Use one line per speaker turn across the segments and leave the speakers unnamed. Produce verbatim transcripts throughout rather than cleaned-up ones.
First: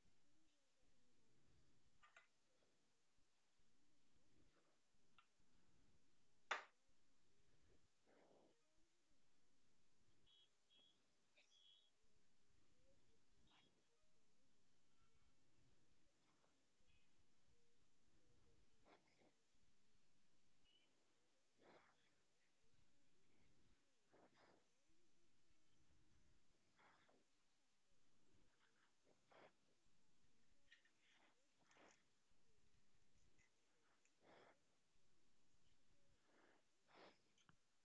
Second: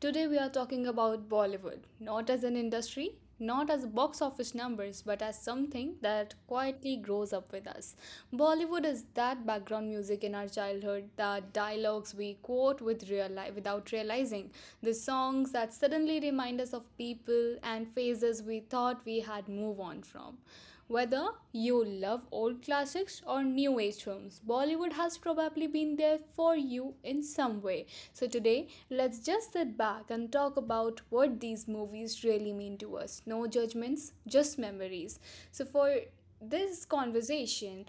Today we are talking about Bollywood, not as an industry, not as box office numbers, but as something that quietly grows up with us. Bollywood is that background music in our childhood, the dialogues we quote with real life without realizing, the songs that suddenly remind us of people and phases we thought we had moved on from. Whether you love old classics or new age films, Bollywood has probably been there for you in some way. So, today, let's just sit back and talk about what these movies really mean to us. No judgments, just memories. So, for this conversation,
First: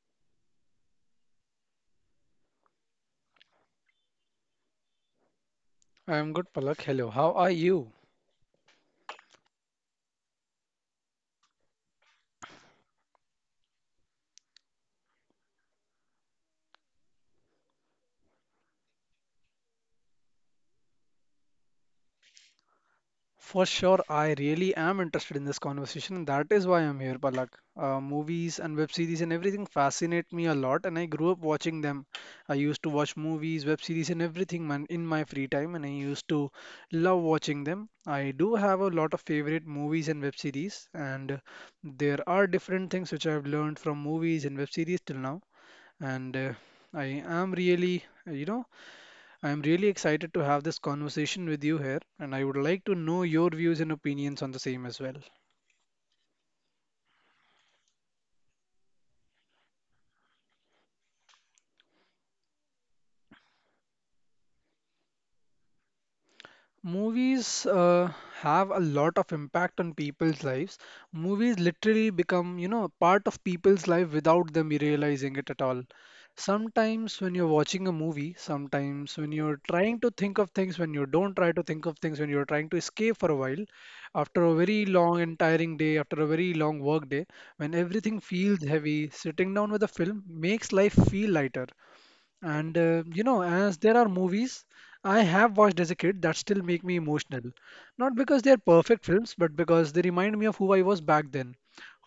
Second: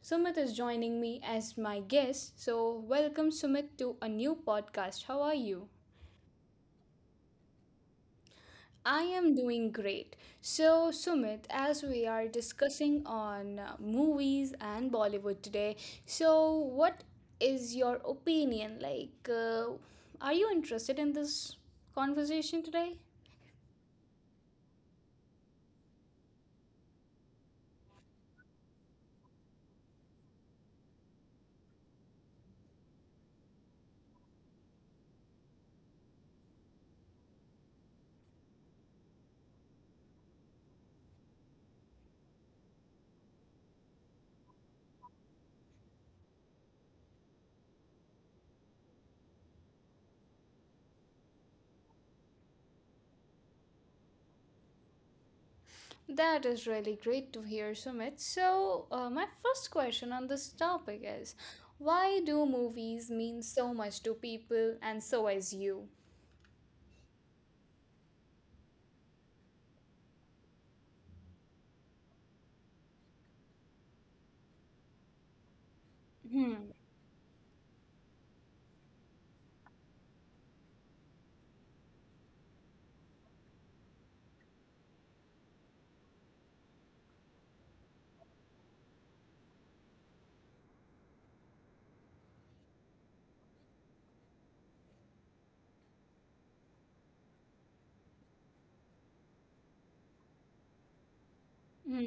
Sumit is joining me as my guest. So, welcome, Sumit, to a new podcast. How are you?
I am good, Palak. Hello, how are you?
I am doing great. So, Sumit, as we are discussing on uh, movies and Bollywood today, so what is your opinion? Like, uh, are you interested in this conversation today?
For sure, I really am interested in this conversation, that is why I'm here, Palak. Uh, movies and web series and everything fascinate me a lot, and I grew up watching them. I used to watch movies, web series, and everything, man, in my free time, and I used to love watching them. I do have a lot of favorite movies and web series, and there are different things which I've learned from movies and web series till now, and uh, I am really, uh, you know. I am really excited to have this conversation with you here, and I would like to know your views and opinions on the same as well.
That is really great to hear, Sumit. So, uh, my first question on this topic is, why do movies mean so much to people, and so as you?
Movies uh, have a lot of impact on people's lives. Movies literally become, you know, a part of people's life without them realizing it at all.
Hmm.
Sometimes when you're watching a movie, sometimes when you're trying to think of things, when you don't try to think of things, when you're trying to escape for a while, after a very long and tiring day, after a very long work day, when everything feels heavy, sitting down with a film makes life feel lighter. And uh, you know, as there are movies I have watched as a kid that still make me emotional. Not because they are perfect films, but because they remind me of who I was back then,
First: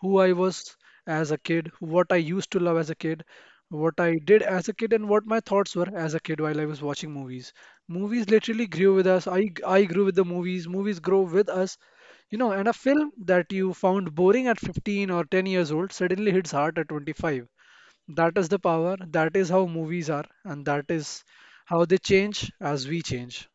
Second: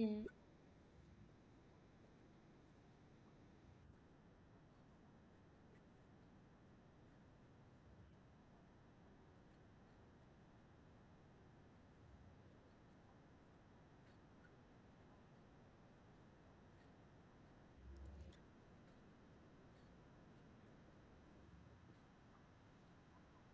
who I was as a kid, what I used to love as a kid, what I did as a kid, and what my thoughts were as a kid while I was watching movies. Movies literally grew with us. I I grew with the movies. Movies grow with us. You know, and a film that you found boring at fifteen or ten years old suddenly hits hard at twenty-five. That is the power. That is how movies are, and that is how they change as we change.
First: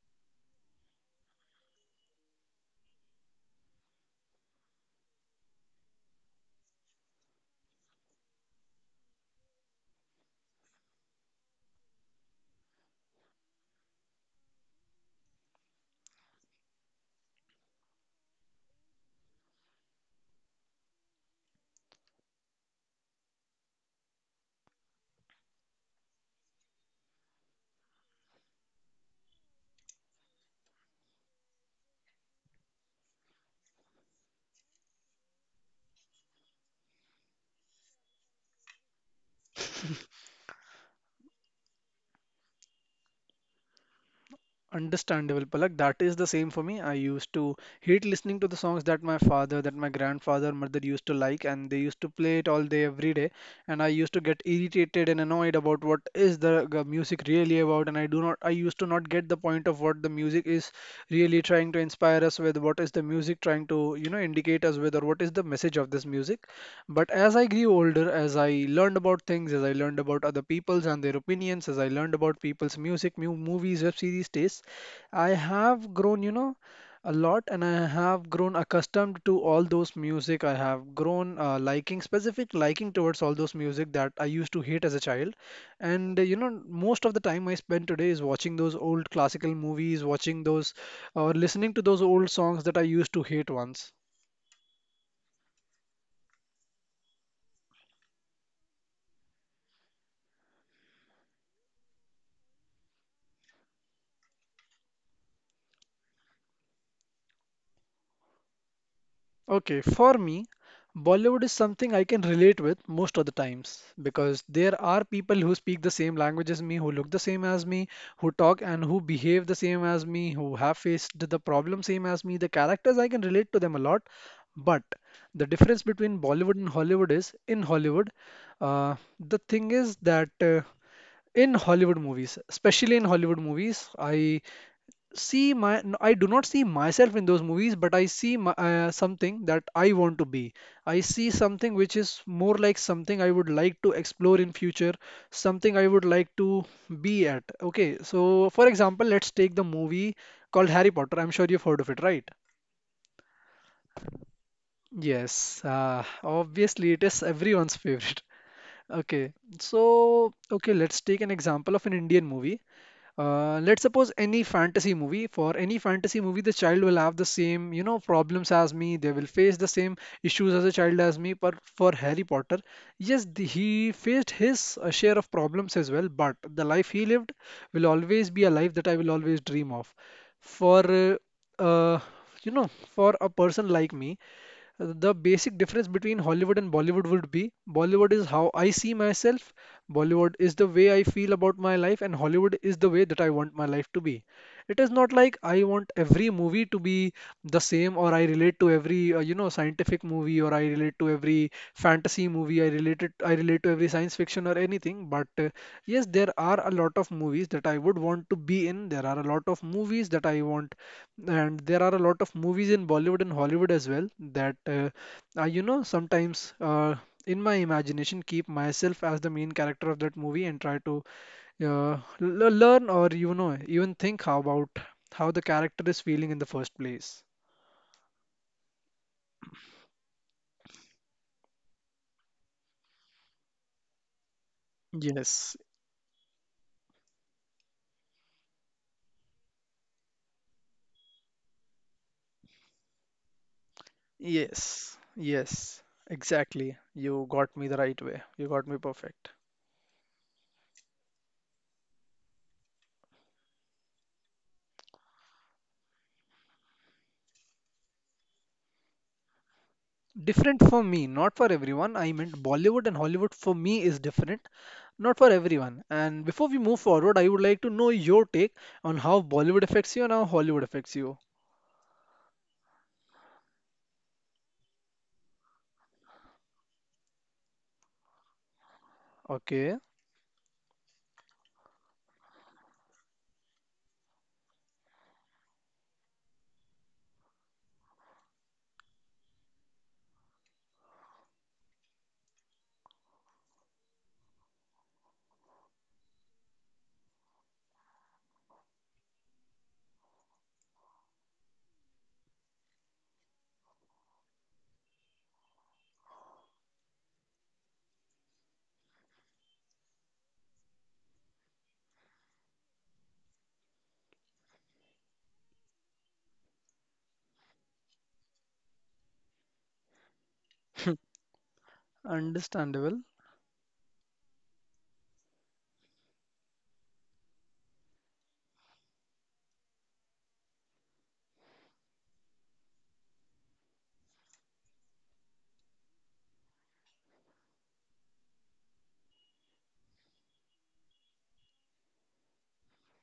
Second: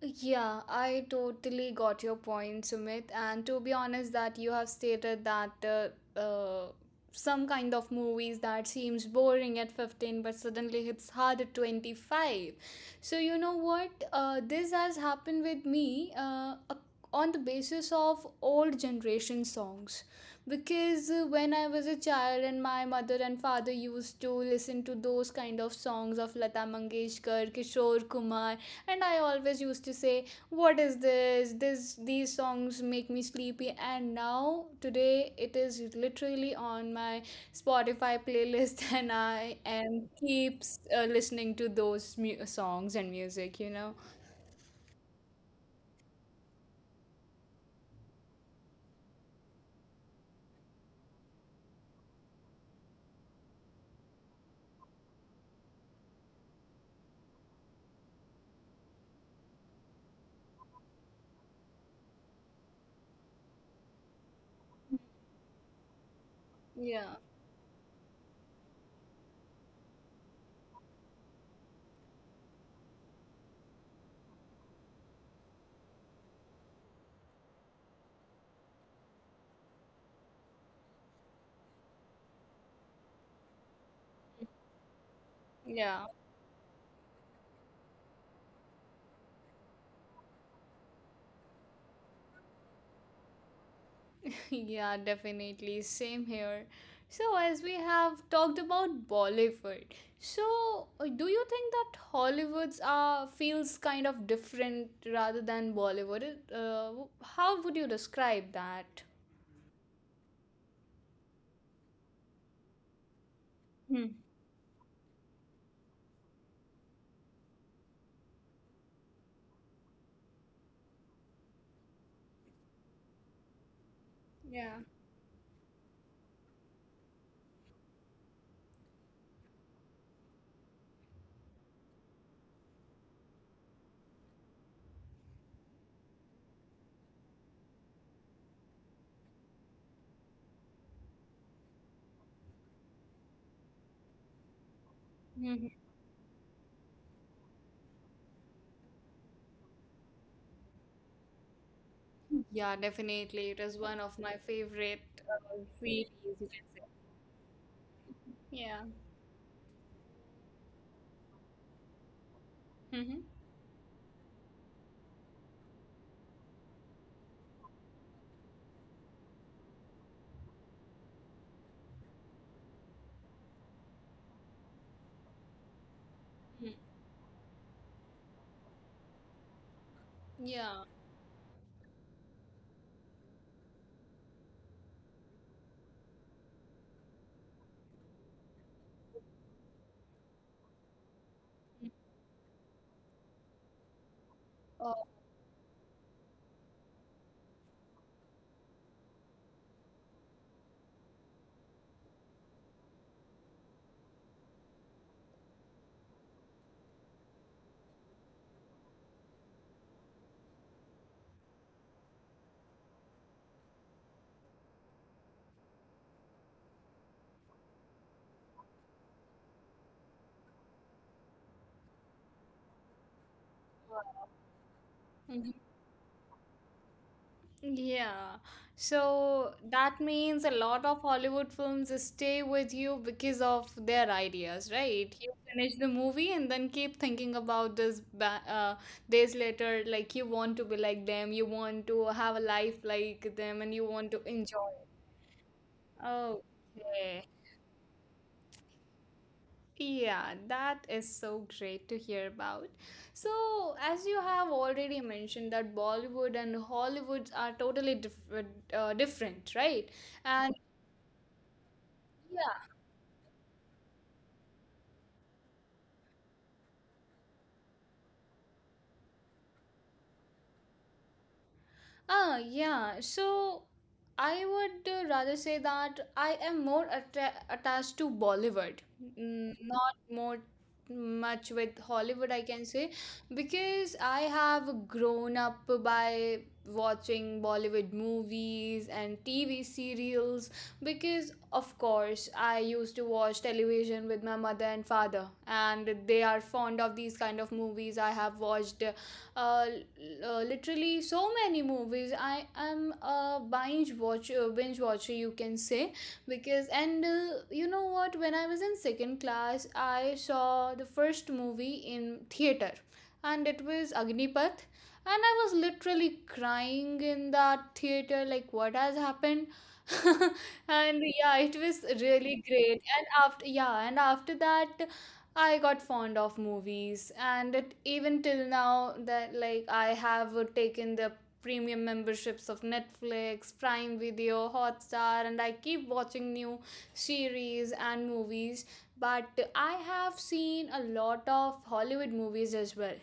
Yeah, I totally got your point, Sumit. And to be honest, that you have stated that uh, uh, some kind of movies that seems boring at fifteen but suddenly hits hard at twenty-five. So, you know what? Uh, this has happened with me uh, ac- on the basis of old generation songs. Because uh, When I was a child and my mother and father used to listen to those kind of songs of Lata Mangeshkar, Kishore Kumar, and I always used to say, what is this this these songs make me sleepy, and now today it is literally on my Spotify playlist. And I am keeps uh, listening to those mu- songs and music you know
Understandable, Palak. That is the same for me. I used to hate listening to the songs that my father, that my grandfather, mother used to like, and they used to play it all day, every day. And I used to get irritated and annoyed about what is the g- music really about, and I do not, I used to not get the point of what the music is really trying to inspire us with, what is the music trying to, you know, indicate us with, or what is the message of this music. But
Yeah,
as I grew older, as I learned about things, as I learned about other people's and their opinions, as I learned about people's music, mu movies, web series tastes, I have grown, you know, a lot. And I have grown accustomed to all those music. I have grown uh, liking, specific liking towards all those music that I used to hate as a child.
yeah.
And uh, you know, most of the time I spend today is watching those old classical movies, watching those or listening to those old songs that I used to hate once.
Yeah, definitely. Same here. So, as we have talked about Bollywood, so uh, do you think that Hollywood's uh, feels kind of different rather than Bollywood? It, Uh, how would you describe that?
Okay, for me, Bollywood is something I can relate with most of the times
Hmm.
because there are people who speak the same language as me, who look the same as me, who talk and who behave the same as me, who have faced the problem same as me. The characters I can relate to them a lot,
Yeah.
but the difference between Bollywood and Hollywood is in Hollywood, uh, the thing is that uh, in Hollywood movies, especially in Hollywood movies, I see my n- I do not see myself in those movies but I see my, uh, something that I want to be. I see something which is more like something I would like to explore in future,
Mhm.
something I would like to be at. Okay, so for example, let's take the movie called Harry Potter. I'm sure you've heard of it, right?
Yeah, definitely. It is one of my favorite
Yes,
uh,
uh,
series, you can say.
obviously it is everyone's favorite.
Yeah.
Okay, so okay, let's take an example of an Indian movie.
Hmm.
Uh, let's suppose any fantasy movie. For any fantasy movie, the child will have the same, you know, problems as me. They will face the same issues as a child as me. But for Harry Potter, yes, the, he faced his uh, share of problems as well. But the
Mm,
life he lived will always be a life that I will always dream of.
yeah.
For uh, uh, you know, for a person like me, the basic difference between Hollywood and Bollywood would be Bollywood is how I see myself, Bollywood is the way I feel about my life, and Hollywood is the way that I want my life to be. It is
Uh,
not like I want every movie to be the same, or I relate to every uh, you know, scientific movie, or I relate to every fantasy movie, I relate it, I relate to every science fiction or anything. But uh, yes, there are a lot of movies that I would want to be in. There are a lot of movies that I want, and there are a lot of movies in Bollywood and Hollywood as well that uh, I, you know, sometimes uh, in my imagination keep myself as the main character of that movie and try to uh, l learn or, you know, even think how about how the character is feeling in the first place.
Yeah. So that means a lot of Hollywood films stay with you because of their ideas, right? You
Yes,
finish the movie and then keep thinking about this ba- uh, days later. Like, you want to be like them, you want to have a life like them, and you want to enjoy
yes, yes,
it. Okay.
exactly.
Yeah.
You got me the right way. You got me perfect.
Yeah, that is so great to hear about. So, as you have already mentioned that Bollywood and Hollywood are totally diff uh, different, right?
Different for me, not for everyone. I meant
Yeah.
Bollywood and Hollywood for me is different, not for everyone. And before we move forward, I would like to know your take on how Bollywood affects you and how Hollywood affects you.
Ah, yeah. So I would uh, rather say that I am more atta attached to Bollywood, mm,
Okay,
not more much with Hollywood, I can say, because I have grown up by watching Bollywood movies and T V serials. Because, of course, I used to watch television with my mother and father, and they are fond of these kind of movies. I have watched uh, uh, literally so many movies. I am a binge watcher, binge watcher, you can say, because and uh, you know what, when I was in second class, I saw the first movie in theater, and it was Agnipath, and I was literally crying in that theater, like, what has happened. And yeah, it was really great.
understandable.
And after yeah and after that, I got fond of movies, and it, even till now that, like, I have uh, taken the premium memberships of Netflix, Prime Video, Hotstar, and I keep watching new series and movies. But I have seen a lot of Hollywood movies as well,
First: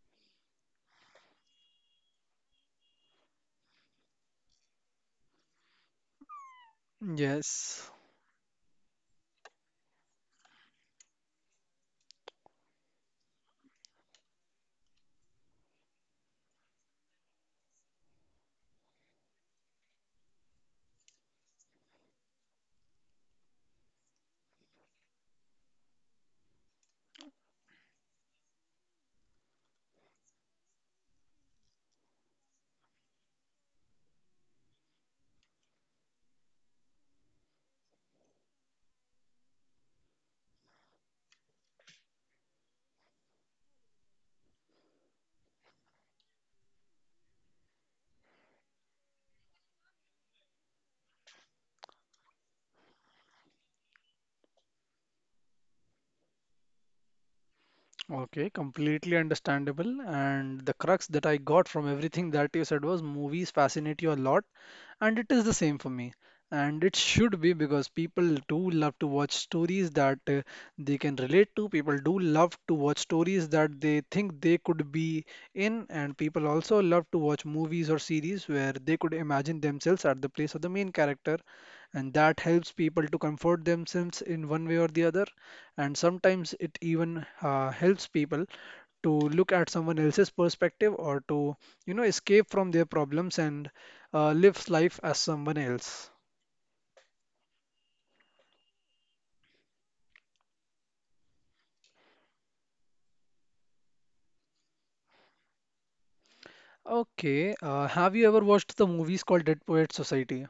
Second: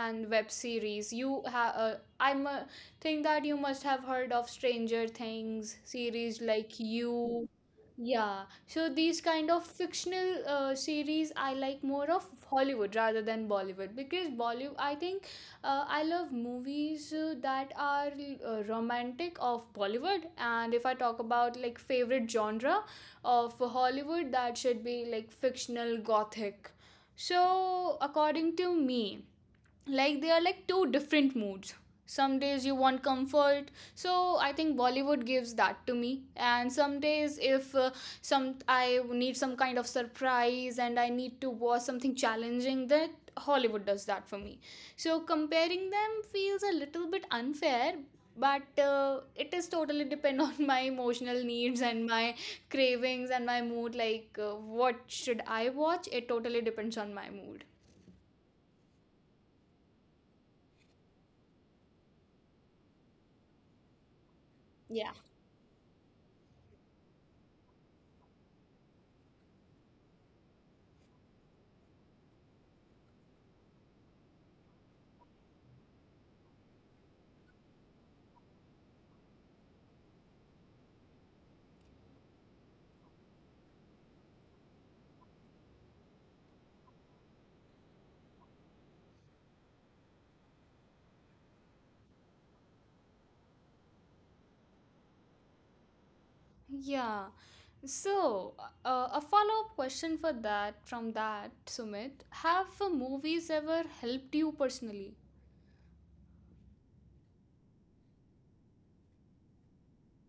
and web series. You have uh, i mu- think that you must have heard of Stranger Things series, like, you—
Yes.
Yeah. So these kind of fictional uh, series, I like more of Hollywood rather than Bollywood, because Bollywood, I think, uh, I love movies uh, that are uh, romantic of Bollywood. And if I talk about, like, favorite genre of Hollywood, that should be like fictional gothic. So according to me, like, they are like two different moods. Some days you want comfort, so I think Bollywood gives that to me, and some days if uh, some I need some kind of surprise, and I need to watch something challenging, that Hollywood does that for me. So comparing them feels a little bit unfair, but uh, it is totally depend on my emotional needs and my cravings and my mood, like, uh, what should I watch, it totally depends on my mood.
Okay, completely understandable. And the crux that I got from everything that you said was movies fascinate you a lot, and
Yeah.
it is the same for me. And it should be because people do love to watch stories that uh, they can relate to. People do love to watch stories that they think they could be in, and people also love to watch movies or series where they could imagine themselves at the place of the main character, and that helps people to comfort themselves in one way or the other, and sometimes it even uh, helps people to look at someone else's perspective or to, you know, escape from their problems and uh, live life as someone else.
Yeah. So, uh, a follow up question for that from that, Sumit. Have uh, movies ever helped you personally?
Okay, uh, have you ever watched the movies called Dead Poet Society?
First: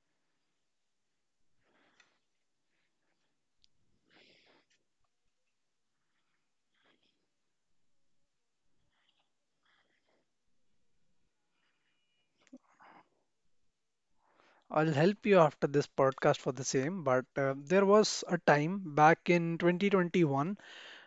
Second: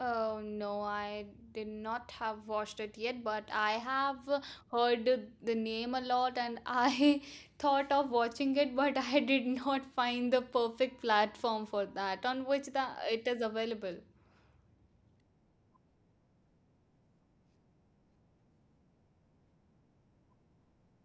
Oh no, I did not have watched it yet, but I have uh, heard the name a lot, and I thought of watching it, but I did not find the perfect platform for that on which the, it is available.
I'll help you after this podcast for the same, but uh, there was a time back in twenty twenty-one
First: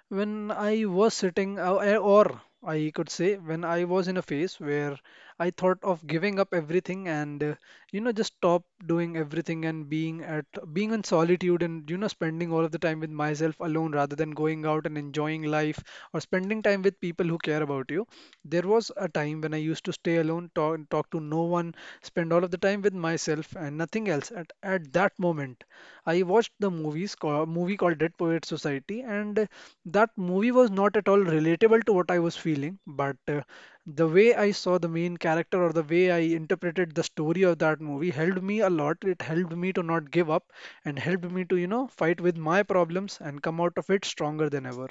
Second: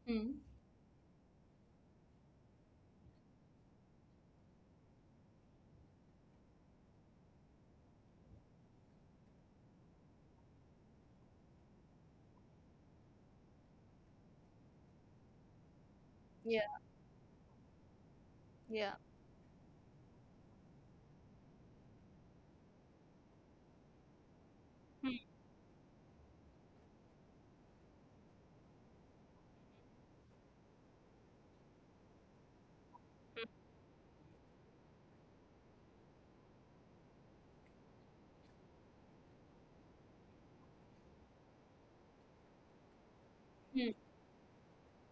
Hmm.
when I was sitting, uh, uh, or I could say, when I was in a phase where I thought of giving up everything and uh, you know, just stop doing everything and being at being in solitude and, you know, spending all of the time with myself alone rather than going out and enjoying life or
Yeah,
spending time with people who care about you. There
yeah.
was a time when I used to stay alone, talk talk to no one, spend all of the time with myself and nothing else. At at
Hmm,
that moment, I watched the movies called, movie called Dead Poets Society, and uh, that movie was not at all relatable to what I was feeling, but
hmm,
uh, the way I saw the main character or the way I interpreted the story of that movie helped me a lot. It helped me to not give up and helped me to, you know, fight with my problems and come
hmm.
out of it stronger than ever.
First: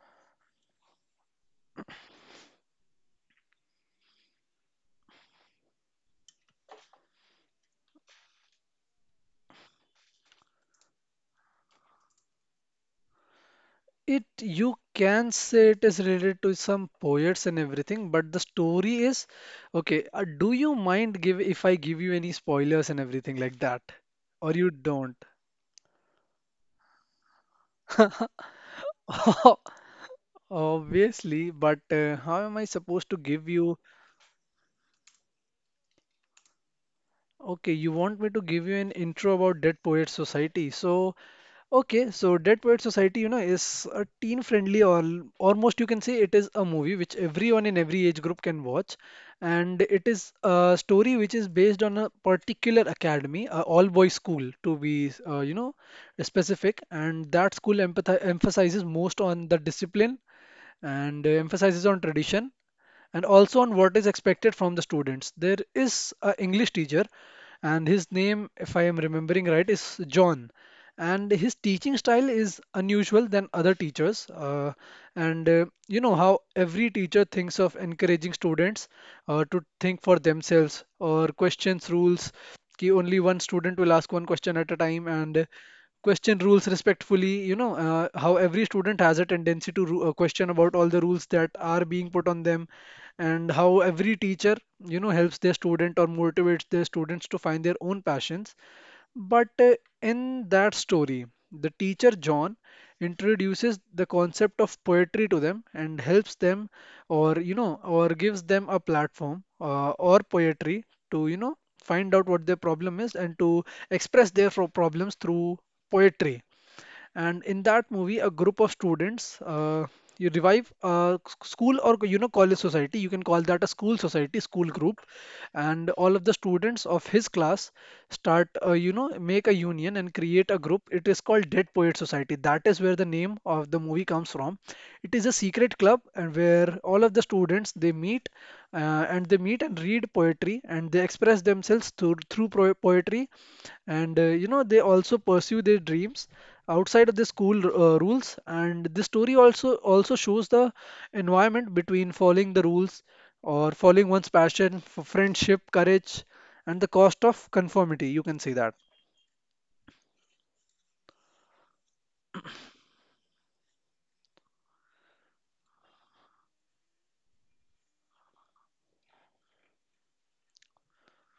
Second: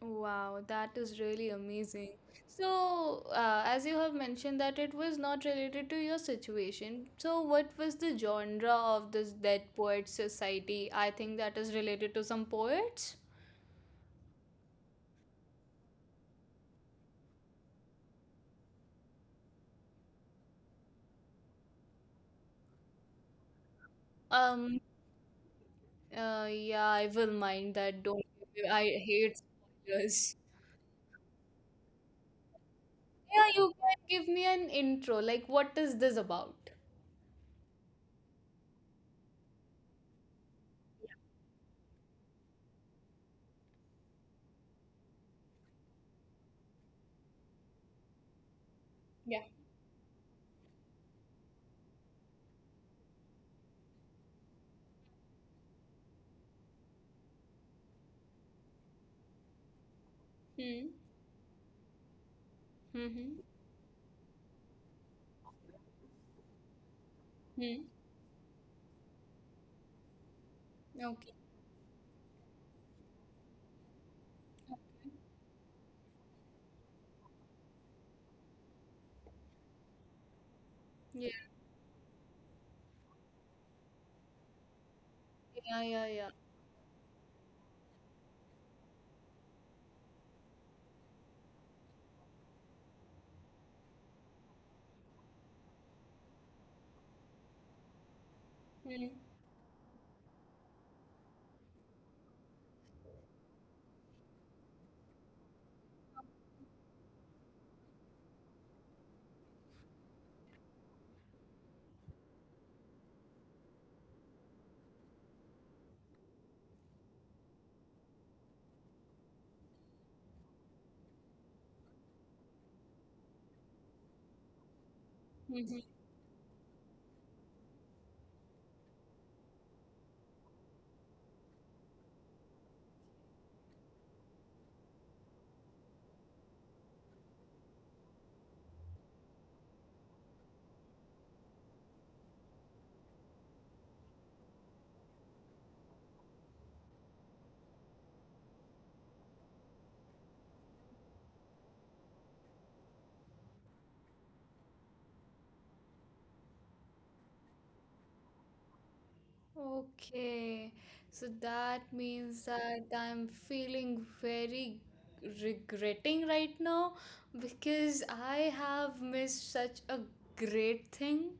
Wow, that is really amazing. So, uh, as you have mentioned that it was not related to your situation, so what was the genre of this Dead Poets Society? I think that is related to some poets.
It you can say it is related to some poets and everything, but the story is okay. Uh, do you mind give if I give you any spoilers and everything like that? Or you
Um,
don't?
uh, yeah, I will mind that. Don't. I hate spoilers.
Obviously, but uh, how am I supposed to
Yeah,
give
you
you?
can give me an intro. Like, what is this about?
Okay, you want me to give you an intro about Dead Poets Society. So, okay, so Dead Poets Society, you know, is a teen-friendly or almost, you can say, it is a movie which everyone in every age group can watch,
Yeah.
and it is a story which is based on a particular academy, a all-boys school to be, uh, you know, specific, and that school empathi- emphasizes most on the discipline
Hmm.
and uh, emphasizes on tradition and
Mm-hmm.
also on what is expected from the students. There is an English teacher,
Hmm.
and his name, if I am remembering right, is John. And
Okay.
his teaching style is unusual than other teachers. Uh,
Okay.
and uh, You know how every teacher thinks of encouraging students uh, to think for themselves or questions rules. कि only one student will ask one question at a time, and
Yeah. Yeah. Yeah.
question rules respectfully, you know uh, how every student has a tendency to ru- uh, question about all the rules that are being put on them, and how every teacher, you know helps their student or motivates their students to find their own passions.
Yeah.
But uh, In that story, the teacher John introduces the concept of poetry to them and helps them, or you know, or gives them a platform, uh, or poetry to you know find out what their problem is and to express their fro- problems through poetry. And in that movie a group of students, uh, you revive a s- school, or you know college society. You can call that a school society school group,
Hmm.
and all of the students of his class start, uh, you know make a union and create a group. It is called Dead Poet Society. That is where the name of the movie comes from. It is a secret club and where all of the students they meet, uh, and they meet and read poetry and they express themselves through through pro- poetry. And uh, you know they also pursue their dreams outside of the school uh, rules. And this story also also shows the environment between following the rules or following one's passion for friendship, courage, and the cost of conformity, you can say that.
Okay, so that means that I'm feeling very regretting right now, because I have missed such a great thing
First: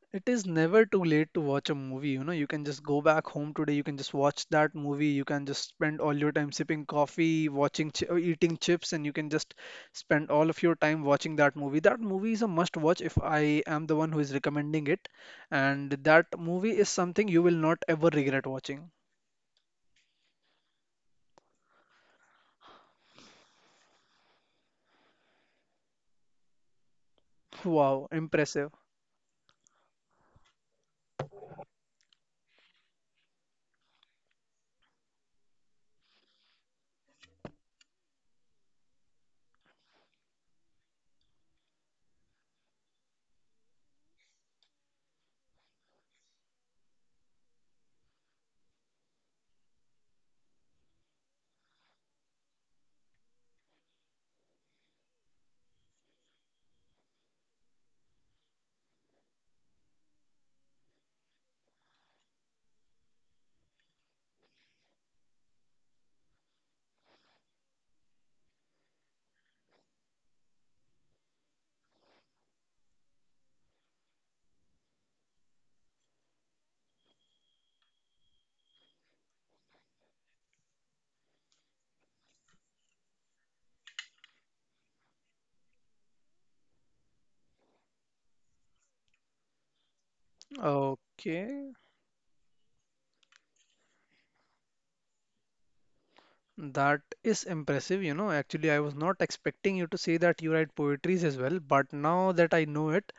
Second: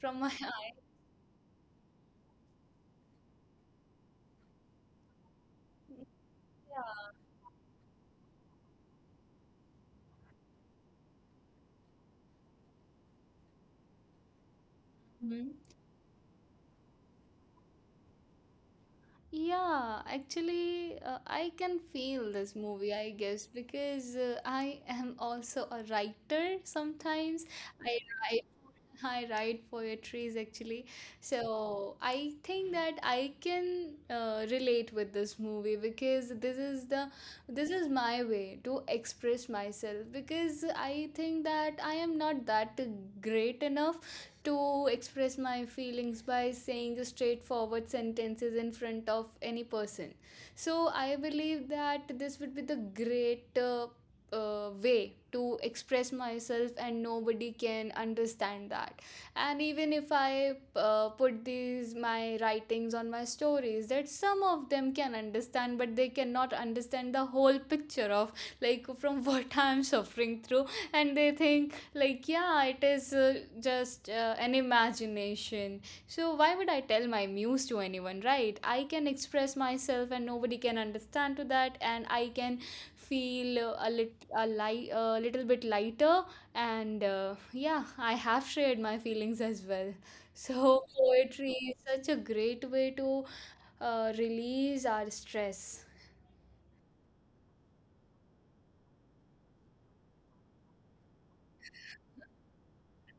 from
It
my
is never too late to watch a movie. You know, you can just go back home today. You can just watch that movie. You can just spend
aunt.
all your time sipping
Yeah.
coffee, watching, chi- or eating chips, and you can just spend all of your time watching that movie. That movie is a must watch if I am the one who is recommending it.
Mhm.
And that movie is something you will not ever regret watching.
Yeah, actually, uh, I can feel this movie, I guess, because uh, I am also a writer sometimes. I,
Wow, impressive.
I write poetries actually. So I think that I can uh, relate with this movie, because this is the this is my way to express myself, because I think that I am not that great enough to express my feelings by saying the straightforward sentences in front of any person. So I believe that this would be the great uh, uh, way to express myself, and nobody can understand that. And even if I uh, put these my writings on my stories that some of them can understand, but they cannot understand the whole picture of, like, from what I'm suffering through. And they think, like, yeah, it is uh, just uh, an imagination. So why would I tell my muse to anyone, right? I can express myself and nobody can understand to that, and I can feel uh, a little a light, a little bit lighter. And uh, yeah, I have shared my feelings as well. So poetry
Okay,
is such a great way to uh, release our stress.
that is impressive. You know, actually, I was not expecting you to say that you write poetries as well, but now that I know it,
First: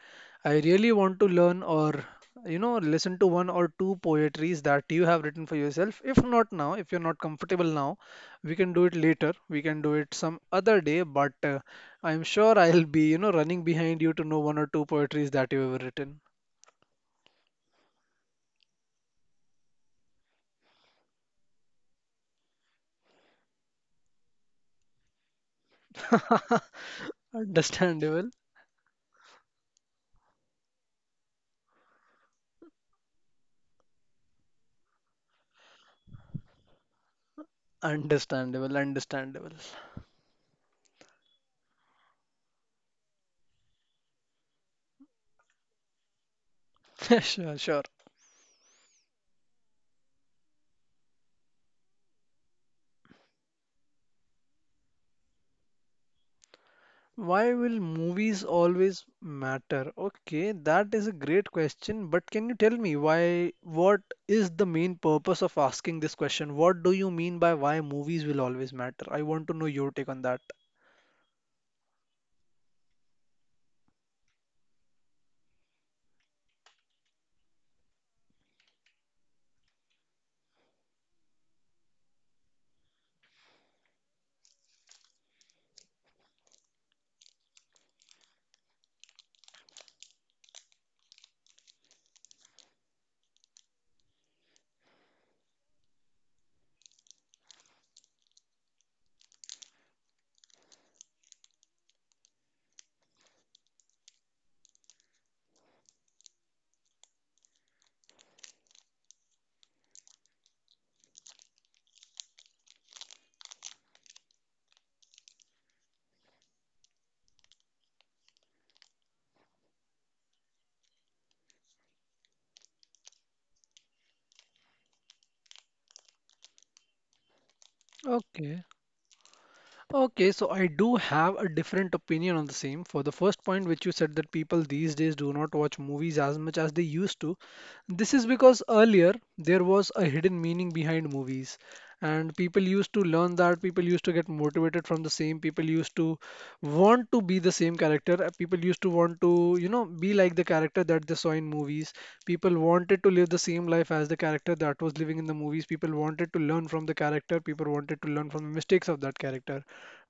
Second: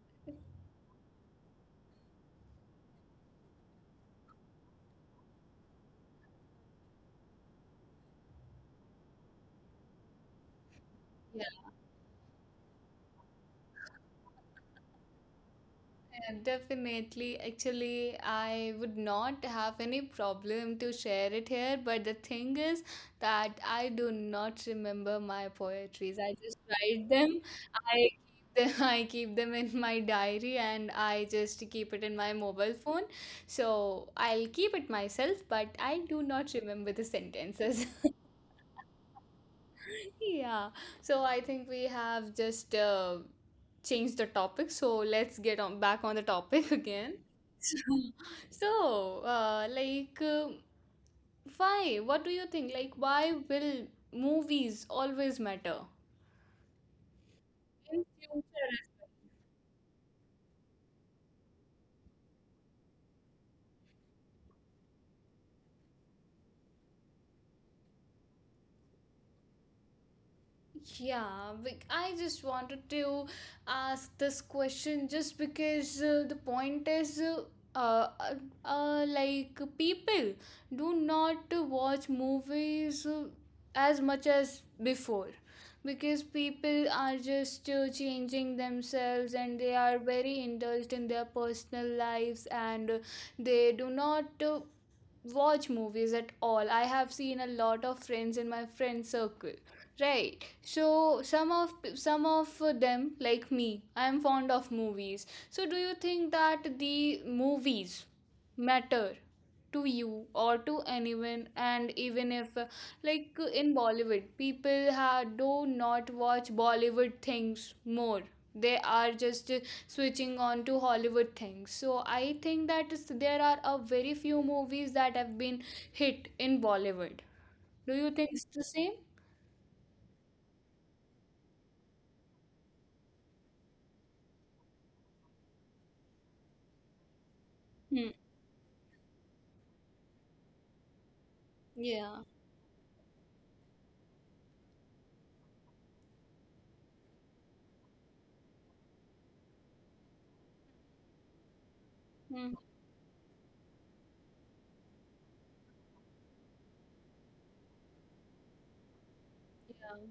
I really want to learn or, you know, listen to one or two poetries that you have written for yourself. If not now, if you're not comfortable now, we can do it later. We can do it some other day, but uh,
Yeah.
I'm sure I'll be, you know, running behind you to know one or two poetries that you've ever written.
Yeah, definitely. Actually, I would not have any problem to share it here, but the thing is that I do not remember my poetries. I just write them. I
Understandable.
keep them, I keep them in my diary, and I just keep it in my mobile phone. So I'll keep it myself, but I do not remember the sentences.
Understandable, understandable.
Yeah, so I think we have just uh, changed the topic. So let's get on back on the topic again.
Sure,
So,
sure.
so, uh, like, um why? What do you think? Like, why will movies always matter
Why will
in
movies
future as
always
well?
matter? Okay, that is a great question, but can you tell me why, what is the main purpose of asking this question? What do you mean by why movies will always matter? I want to know your take on that.
Yeah, bec- I just wanted to ask this question just because uh, the point is uh, uh, uh, like, people do not watch movies uh, as much as before, because people are just uh, changing themselves, and they are very indulged in their personal lives, and uh, they do not uh, watch movies at all. I have seen a lot of friends in my friend circle. Right. So some of some of them, like me, I am fond of movies. So do you think that the movies matter to you or to anyone, and even if uh, like uh, in Bollywood, people ha do not watch Bollywood things more. They are just switching on to Hollywood things. So I think that is- there are a very few movies that have been hit in Bollywood. Do you think it's
Okay.
the same?
Okay, so I do have a different opinion on the same. For the first point, which you said that people these days do not watch movies as much as they used to,
Hmm.
this is because earlier there was a hidden meaning behind movies,
Yeah.
and people used to learn that, people used to get motivated from the same, people used to want to be the same character. Uh, People used to want to, you know, be like the character that they saw in movies.
Hmm.
People wanted to live the same life as the character that was living in the movies. People wanted to learn from the character. People wanted to learn from the mistakes of that character.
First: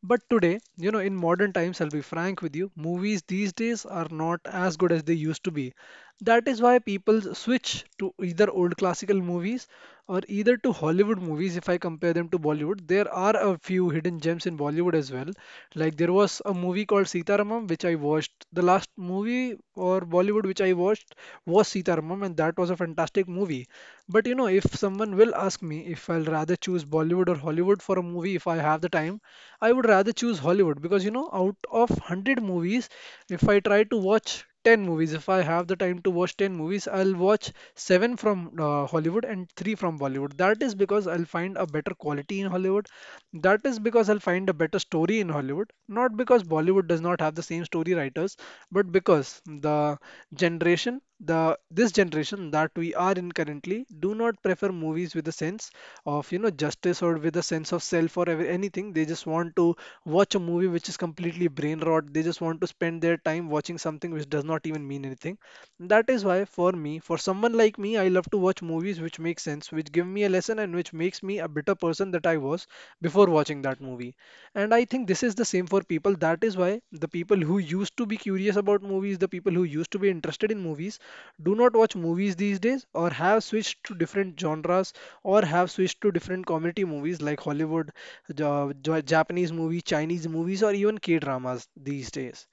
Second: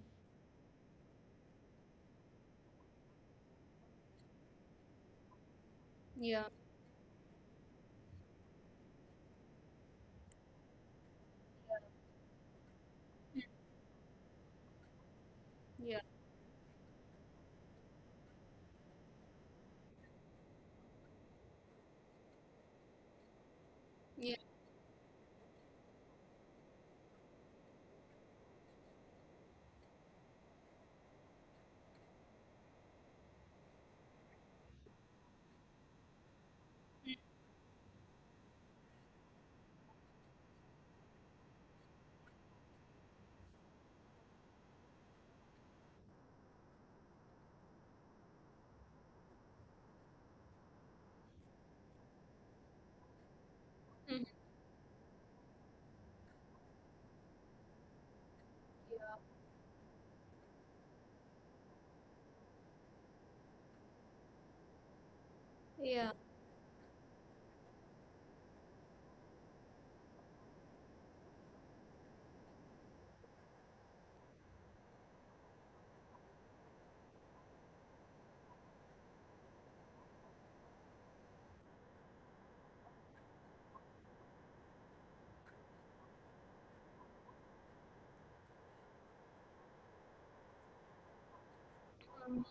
But today, you know, in modern times, I'll be frank with you, movies these days are not as good as they used to be.
Yeah.
That is why people switch to either old classical movies or either to Hollywood movies if I compare them to Bollywood. Bollywood, there are a few hidden gems in Bollywood as well.
Yeah. Yeah. Hmm.
Like
Yeah.
there was a movie called Sitaramam, which I watched. The last movie or Bollywood which I watched was Sitaramam, and that was a fantastic movie. But you
Yeah.
know, if someone will ask me if I'll rather choose Bollywood or Hollywood for a movie if I have the time, I would rather choose Hollywood because you know, out of one hundred movies, if I try to watch ten movies. If I have the time to watch ten movies,
Hmm.
I'll watch seven from uh, Hollywood and three from Bollywood. That is because I'll find a better quality in Hollywood. That is because I'll find a better story in Hollywood. Not because Bollywood does not have the same story writers, but because the generation, the this generation that we are in currently do
Hmm.
not prefer movies with a sense of, you know, justice or with a sense of self or ever- anything. They just want to watch a movie which is completely brain rot. They just want to spend their time watching something which does not even mean anything.
Yeah.
That
Yeah.
is why, for me, for someone like me, I love to watch movies which make sense, which give me a lesson, and which makes me a better person that I was before watching that movie. And I think this is the same for people. That is why the people who used to be curious about movies, the people who used to be interested in movies, do not watch movies these days, or have switched to different genres, or have switched to different comedy movies like Hollywood, Ja- Ja- Japanese movie, Chinese movies, or even K dramas these
Hmm.
days.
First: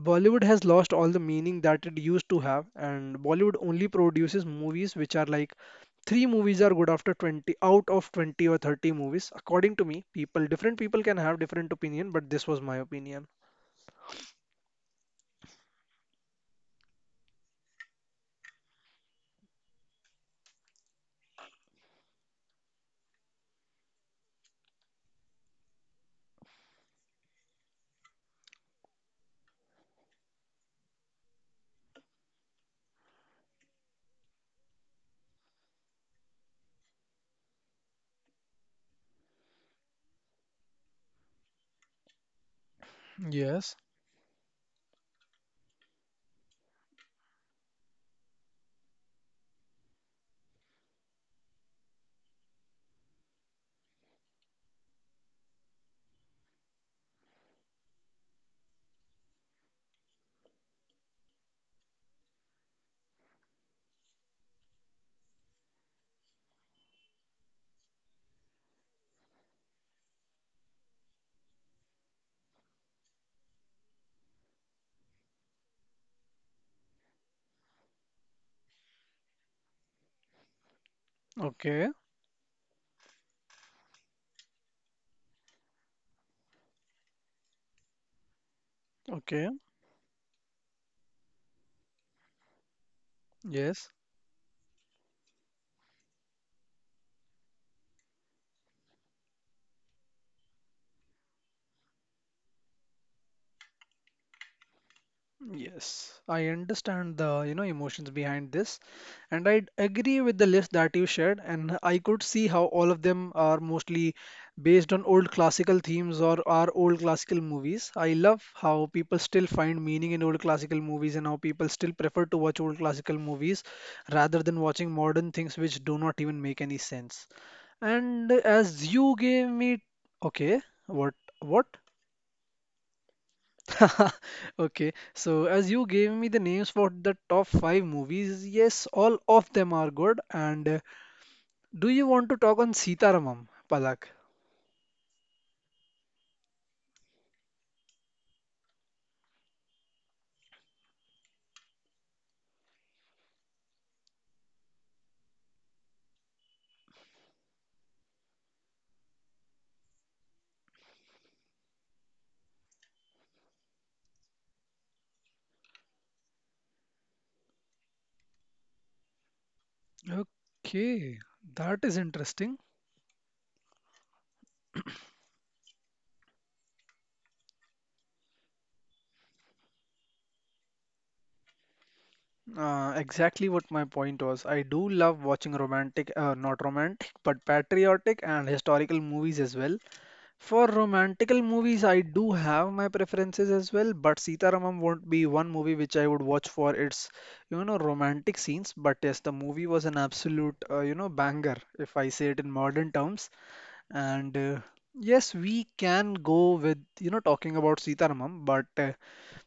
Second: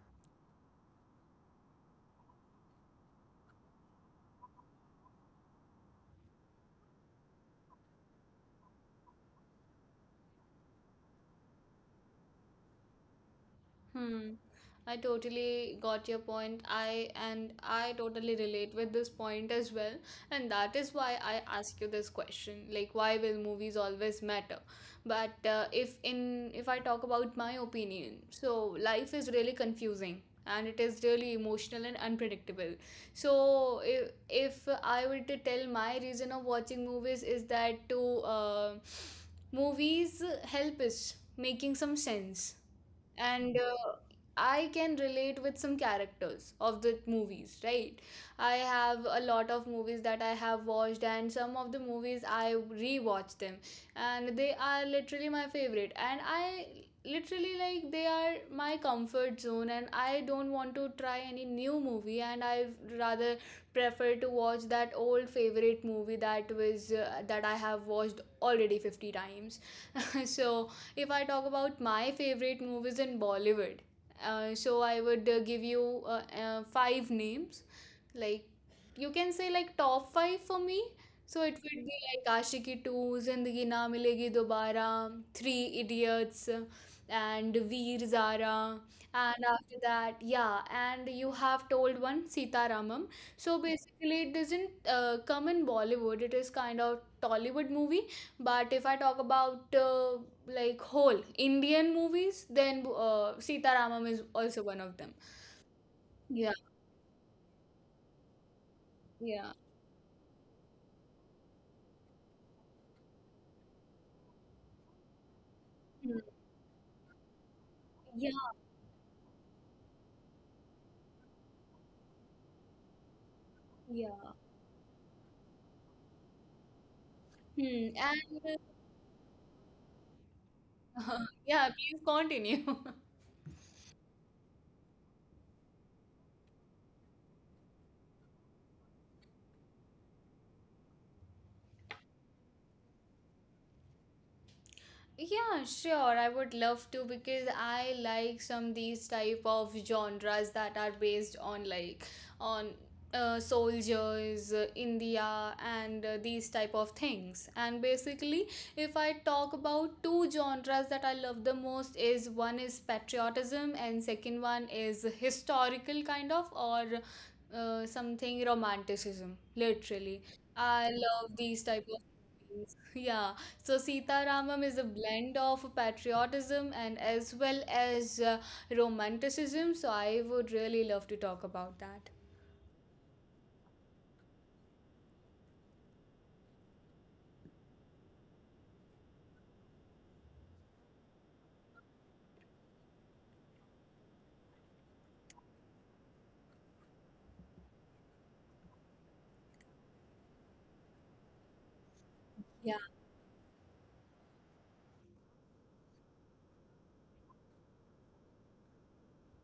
Bollywood has lost all the meaning that it used to have, and Bollywood only produces movies which are like three movies are good after twenty out of twenty or thirty movies. According to me, people different people can have different opinion, but this was my opinion.
Hmm. I totally got your point. I and I totally relate with this point as well. And that is why I ask you this question. Like, why will movies always matter? But uh, if in if I talk about my opinion, so life is really confusing, and it is really emotional and unpredictable. So if, if I were to tell, my reason of watching movies is that to uh, movies help us making some sense, and
Yes.
uh, I can relate with some characters of the movies, right? I have a lot of movies that I have watched, and some of the movies I rewatch them, and they are literally my favorite. And I literally like they are my comfort zone, and I don't want to try any new movie, and I rather prefer to watch that old favorite movie that was uh, that I have watched already fifty times. so if I talk about my favorite movies in Bollywood, uh, so I would uh, give you uh, uh, five names. Like you can say like top five for me. So it
Okay.
would be like Ashiki two, Zindagi Na Milegi Dobara, Three Idiots, and Veer Zara. And
Okay.
after that, yeah, and you have told one Sita Ramam. So
Yes.
basically, it doesn't uh, come in Bollywood. It is kind of Tollywood movie, but if I talk about uh, like whole Indian movies, then uh, Sitaramam is also one of them.
Yes, I
Yeah,
understand the, you know, emotions behind this. And
yeah,
I agree with the list that you shared, and I could see how all of them are mostly based on old classical themes
hmm,
or are old classical movies. I
yeah,
love how people still find meaning in old classical movies and how people still prefer to watch old classical movies
yeah.
rather than watching modern things which do not even make any sense.
Hmm. And
And as you gave me, okay, what,
uh,
what?
yeah, please continue.
Okay, so as you gave me the names for the top five movies, yes, all of them are good, and do you want to talk on Sitaramam, Palak?
Yeah, sure. I would love to because I like some these type of genres that are based on like on uh, soldiers, uh, India, and uh, these type of things. And basically, if I talk about two genres that I love the most is one is patriotism and second one is historical kind of or uh, something romanticism. Literally, I
Okay,
love these
that is
type of
interesting.
things. Yeah so Sita Ramam is a blend of patriotism and as well as uh, romanticism. So I would really love to talk about that.
Uh, exactly what my point was. I do love watching romantic, uh, not romantic, but patriotic and historical movies as well. For romantical movies, I do have my preferences as well, but Sitaramam won't be one movie which I would watch for its, you know, romantic scenes. But yes, the movie was an absolute, uh, you know, banger, if I say it in
Yeah.
modern terms. And uh, yes, we can go with, you know, talking about Sitaramam, but uh,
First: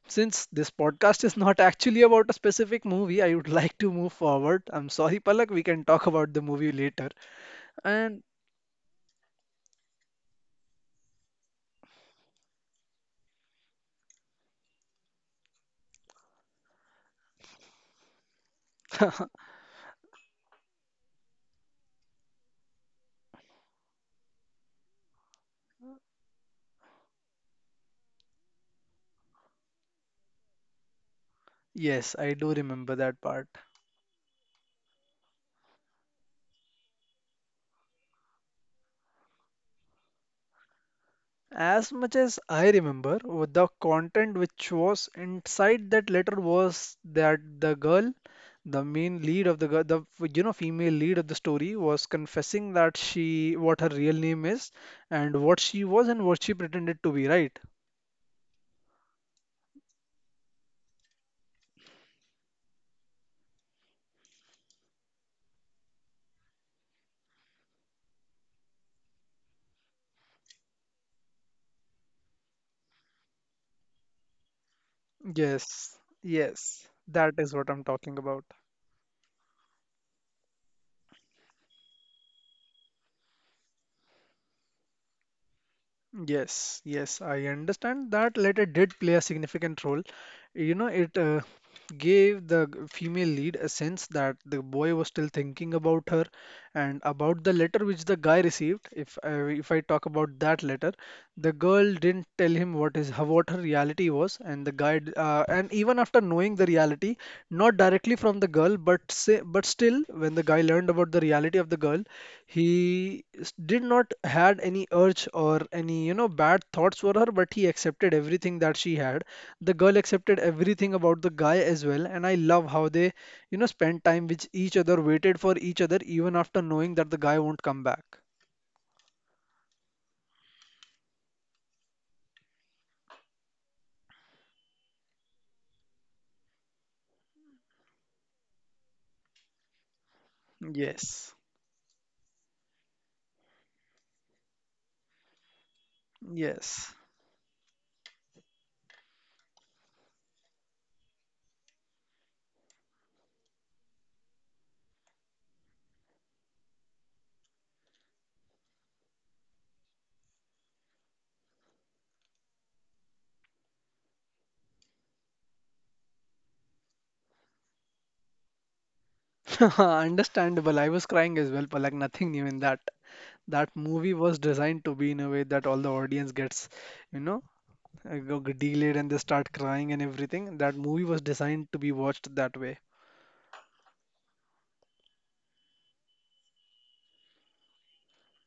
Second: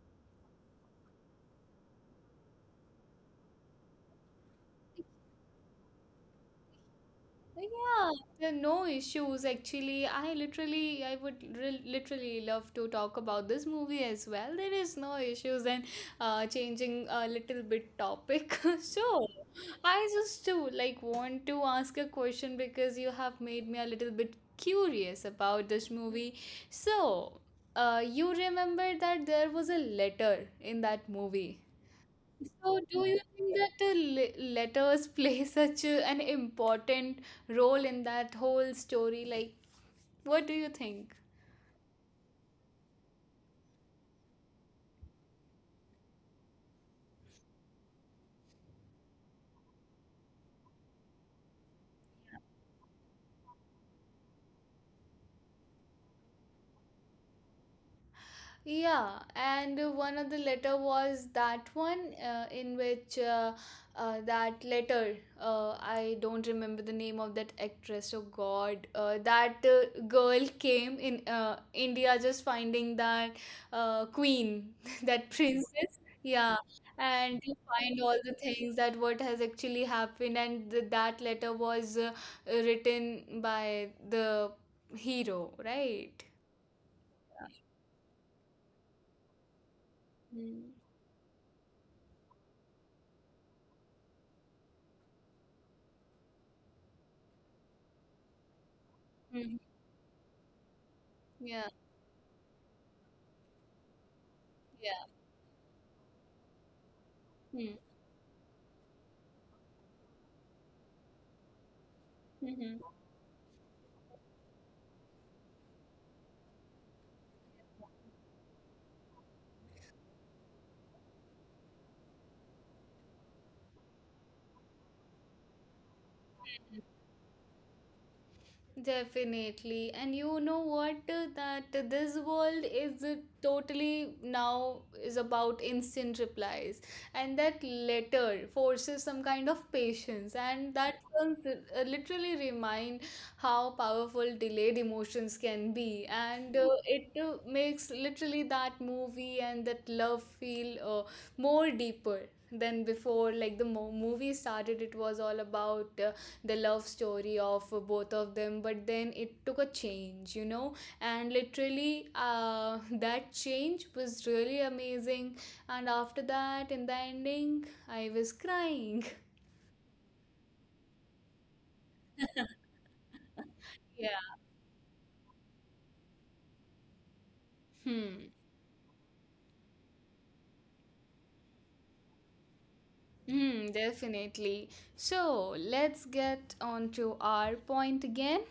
since this podcast is not actually about a specific movie, I would like to move forward. I'm sorry, Palak, we can talk about the movie later.
Yeah,
And
there are no issues actually. I literally, I would re- literally love to talk about this movie as well. There is no issues and uh, changing a little bit topic. so, I just too like want to ask a question because you have made me a little bit curious about this movie. So, uh, you remember that there was a letter in that movie,
yes, I do
so, do
remember
you
that
think
part.
that uh, le- letters play such uh, an important role in that whole story? Like, what do you think?
As much as I remember, with the content which was inside that letter was that the girl, the main lead of the girl, the, you know, female lead of the story was confessing that she what her real name is and what she was and what she pretended to be, right?
Yeah, and uh, one of the letter was that one uh, in which uh, uh, that letter uh, I don't remember the name of that actress. Oh God, uh, that uh, girl came in uh, India just finding that uh, queen, that
Yes,
princess. Yeah,
yes, that
and
is
to
what I'm
find
talking
all the
about.
things that what has actually happened, and th- that letter was uh, written by the hero, right?
Yes, yes, I understand that letter did play a significant role.
Mm.
You know, it uh, just gave the g- female lead a sense that the boy was still thinking about her and about the letter which the guy received. If I,
Mm.
if I talk about that letter, the
Yeah.
girl didn't tell him what his what her reality was, and the guy
Yeah.
d- uh, and even after knowing the reality,
Hmm.
not directly from the girl but say, but still when the guy learned about the reality of the girl,
Hmm.
he s- did not had any urge or any, you know, bad thoughts for her, but he accepted everything that she had. The girl accepted everything about the guy as well, and I love how they, you know, spent time with each other, waited for each other even after knowing that the guy won't come back.
Definitely. And you know what? uh, That this world is uh, totally now is about instant replies. And that letter forces some kind of patience. And that can
Yes.
uh, literally remind how powerful delayed emotions can be. And uh,
Yes.
it uh, makes literally that movie and that love feel uh, more deeper than before like the mo- movie started it was all about uh, the love story of both of them but then it took a change, you know, and literally uh, that change was really amazing and after that in the ending I was crying.
Understandable. I was crying as well, but like nothing new in that. That
Yeah.
movie was designed to be in a way that all the audience gets, you know, uh,
Hmm.
go- get delayed and they start crying and everything. That movie was designed to be watched that way.
Hmm, definitely. So let's get on to our point again.